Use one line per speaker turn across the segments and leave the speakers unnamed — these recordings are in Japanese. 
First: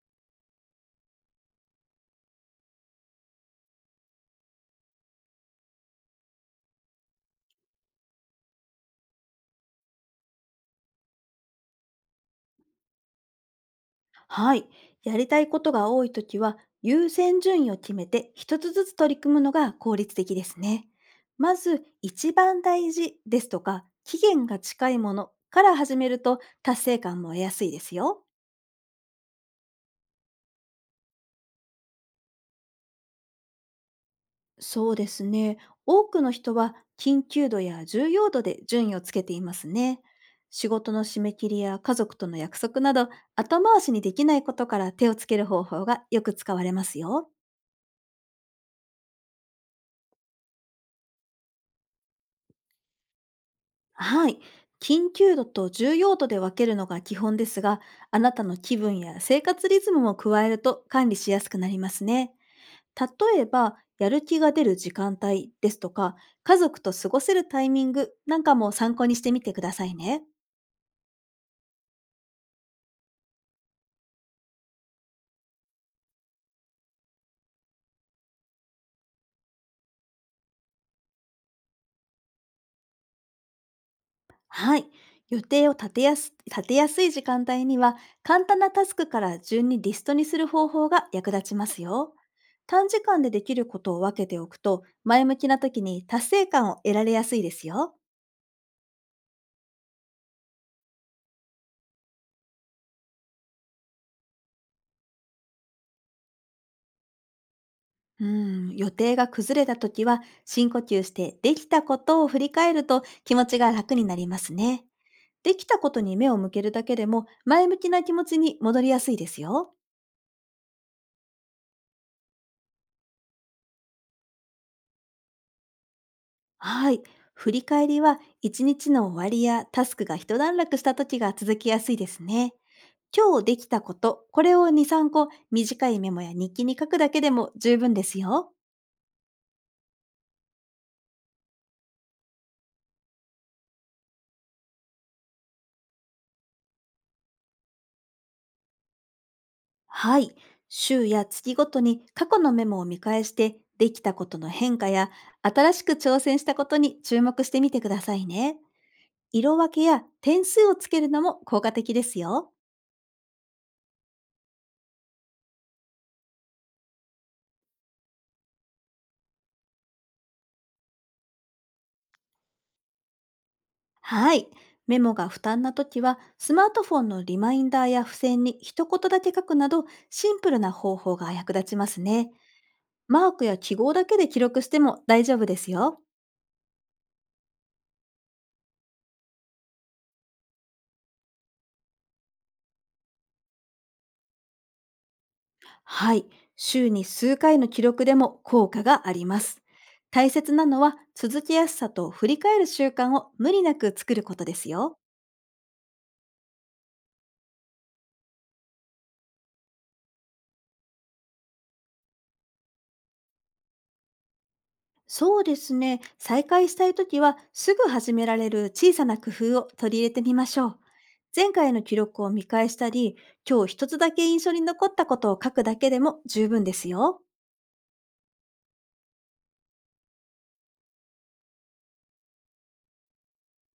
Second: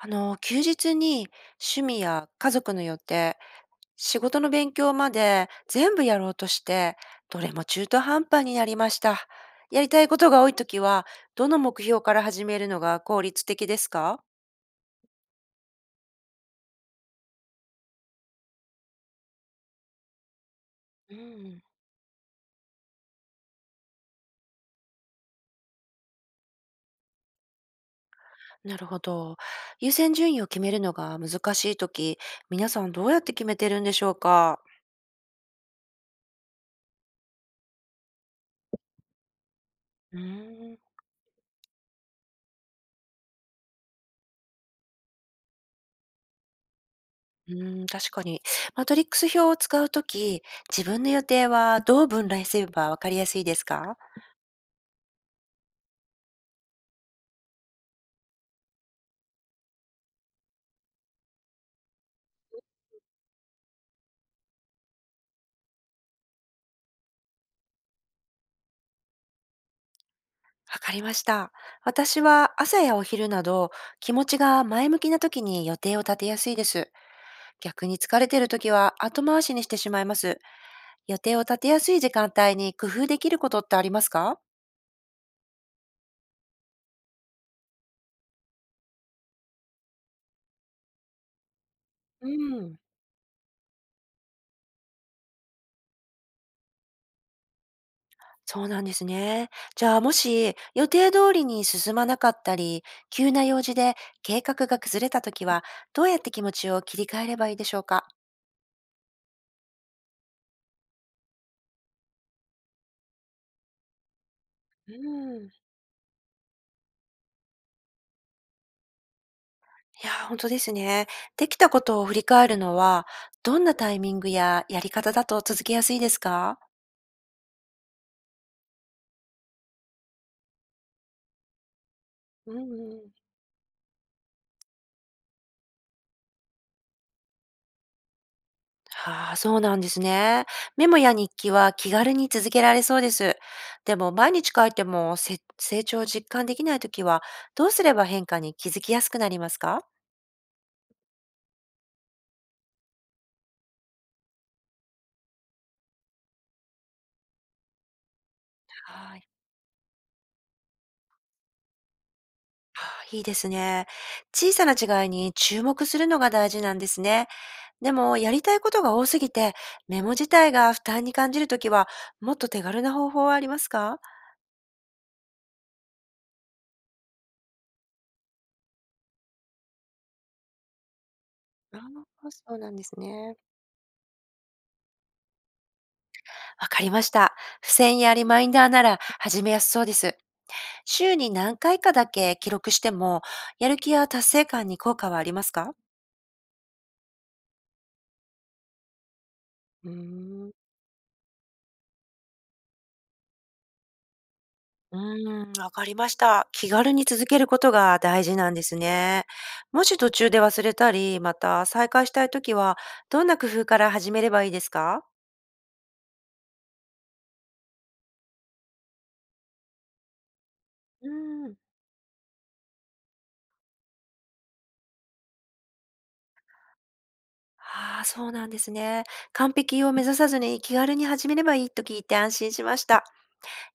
休日に趣味や家族の予定、仕事の勉強まで全部やろうとして、どれも中途半端になりました。やりたいことが多いときは、どの目標から始めるのが効率的ですか？
はい。やりたいことが多いときは、優先順位を決めて一つずつ取り組むのが効率的ですね。
う
ま
ん、
ず、一番大事ですとか、期限が近いものから始めると達成感も得やすいですよ。
なるほど。優先順位を決めるのが難しいとき、皆さんどうやって決めてるんでしょうか？
そうですね。多くの人は緊急度や重要度で順位をつけていますね。
うー
仕
ん、
事の締め切りや家族との約束など、後回しにできないことから手をつける方法がよく使われますよ。
うーん、確かに。マトリックス表を使うとき、自分の予定はどう分類すればわかりやすいですか？
はい。緊急度と重要度で分けるのが基本ですが、あなたの気分や生活リズムも加えると管理しやすくなりますね。例えば、やる気が出る時間帯ですとか、家族と過ごせるタイミングなんかも参考にしてみてくださいね。
わかりました。私は朝やお昼など気持ちが前向きな時に予定を立てやすいです。逆に疲れてる時は後回しにしてしまいます。予定を立てやすい時間帯に工夫できることってありますか？
はい。予定を立てやすい時間帯には、簡単なタスクから順にリストにする方法が役立ちますよ。
うん、
短時間でできることを分けておくと、前向きな時に達成感を得られやすいですよ。
そうなんですね。じゃあもし予定通りに進まなかったり、急な用事で計画が崩れた時はどうやって気持ちを切り替えればいいでしょうか？
うん、予定が崩れた時は深呼吸してできたことを振り返ると気持ちが楽になりますね。
うん。
できたことに目を向けるだけでも前向きな気持ちに戻りやすいですよ。
いやー、ほんですね。できたことを振り返るのは、どんなタイミングややり方だと続けやすいですか？
はい。振り返りは一日の終わりやタスクが一段落した時が続きやすいですね。
うんうん。
今日できたこと、これを2、3個短いメモや日記に書くだけでも十分ですよ。
はあ、そうなんですね。メモや日記は気軽に続けられそうです。でも毎日書いても、せ成長を実感できないときは、どうすれば変化に気づきやすくなりますか？
はい。週や月ごとに過去のメモを見返して、できたことの変化や、新しく挑戦したことに注目してみてくださいね。
はい。
色分けや点数をつけるのも効果的ですよ。
はあ、いいですね。小さな違いに注目するのが大事なんですね。でも、やりたいことが多すぎて、メモ自体が負担に感じるときは、もっと手軽な方法はありますか？
はい。メモが負担な時は、スマートフォンのリマインダーや付箋に一言だけ書くなど、シンプルな方法が役立ち
あ
ますね。
あ、そうなんです
マー
ね。
クや記号だけで記録しても大丈夫ですよ。
わかりました。付箋やリマインダーなら始めやすそうです。週に何回かだけ記録しても、やる気や達成感に効果はありますか？
はい、週に数回の記録でも効果があります。
うー
大切
ん、
なのは続けやすさと振り返る習慣を無理なく作ることですよ。
うーん、わかりました。気軽に続けることが大事なんですね。もし途中で忘れたり、また再開したいときは、どんな工夫から始めればいいですか？
そうですね、再開したいときはすぐ始められる小さな工夫を取り入れてみましょう。
うー
前
ん。
回の記録を見返したり、今日一つだけ印象に残ったことを書くだけでも十分ですよ。
ああ、そうなんですね。完璧を目指さずに気軽に始めればいいと聞いて安心しました。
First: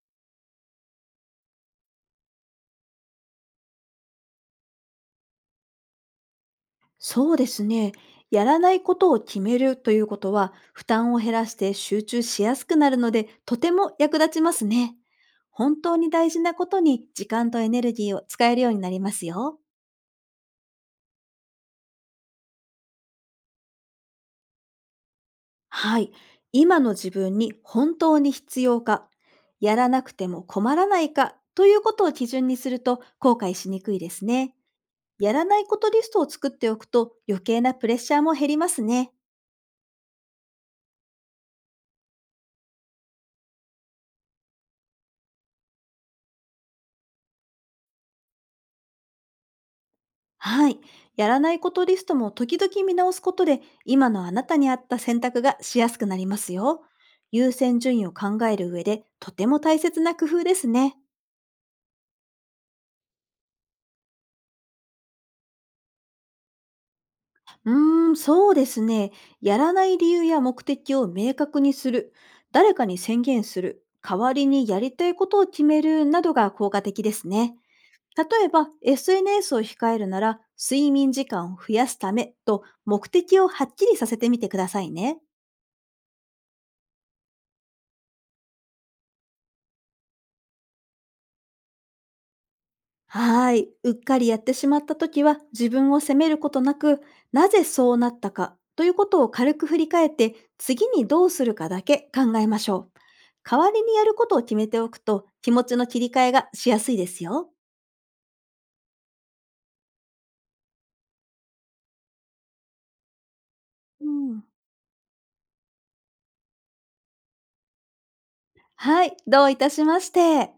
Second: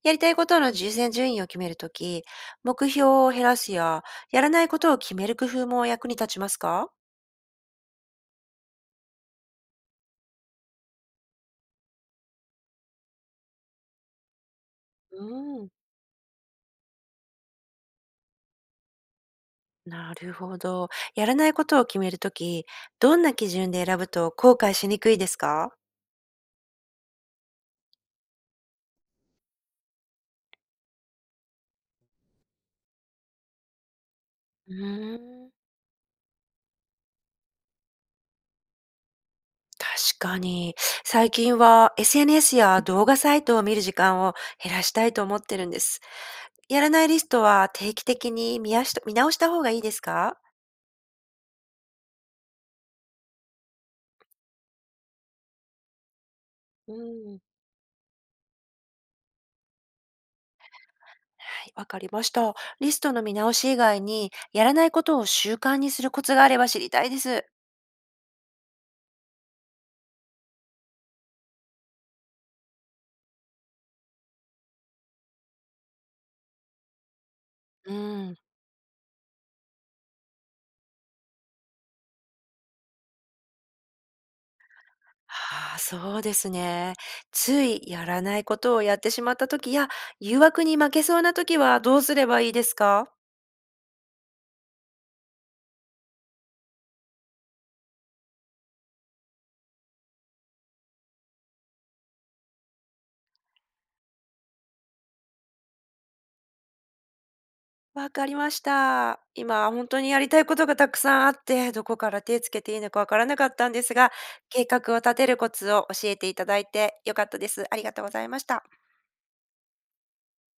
やりたいことの優先順位を決めるとき、目標を減らすや、やらないことを決める工夫も役に立ちますか？
そうですね。やらないことを決めるということは、負担を減らして集中しやすくなるので、とても役立ちますね。
うん、
本当に大事なことに時間とエネルギーを使えるようになりますよ。
なるほど。やらないことを決めるとき、どんな基準で選ぶと後悔しにくいですか？
はい。今の自分に本当に必要か、やらなくても困らないかということを基準にすると後悔しにくいですね。
うー
やら
ん。
ないことリストを作っておくと余計なプレッシャーも減りますね。
確かに。最近は SNS や動画サイトを見る時間を減らしたいと思ってるんです。やらないリストは定期的に見やし見直した方がいいですか？
はい。やらないことリストも時々見直すことで、今のあなたに合った選択がしやすくなりますよ。
うん、
優先順位を考える上で、とても大切な工夫ですね。
はい、わかりました。リストの見直し以外に、やらないことを習慣にするコツがあれば知りたいです。
そうですね。やらない理由や目的を明確にする。誰かに宣言する。代わりにやりたいことを決めるなどが効果的ですね。
うん、
例えば、SNS を控えるなら、睡眠時間を増やすためと目的をはっきりさせてみてくださいね。
ああ、そうですね。ついやらないことをやってしまった時や、誘惑に負けそうな時はどうすればいいですか？
はい。うっかりやってしまった時は自分を責めることなく、なぜそうなったかということを軽く振り返って、次にどうするかだけ考えましょう。代わりにやることを決めておくと気持ちの切り替えがしやすいですよ。
わかりました。今、本当にやりたいことがたくさんあって、どこから手つけていいのかわからなかったんです
う
が、
ん。
計画を立てるコツを教えていただいて良かったです。ありがとうございました。
はい。どういたしまして。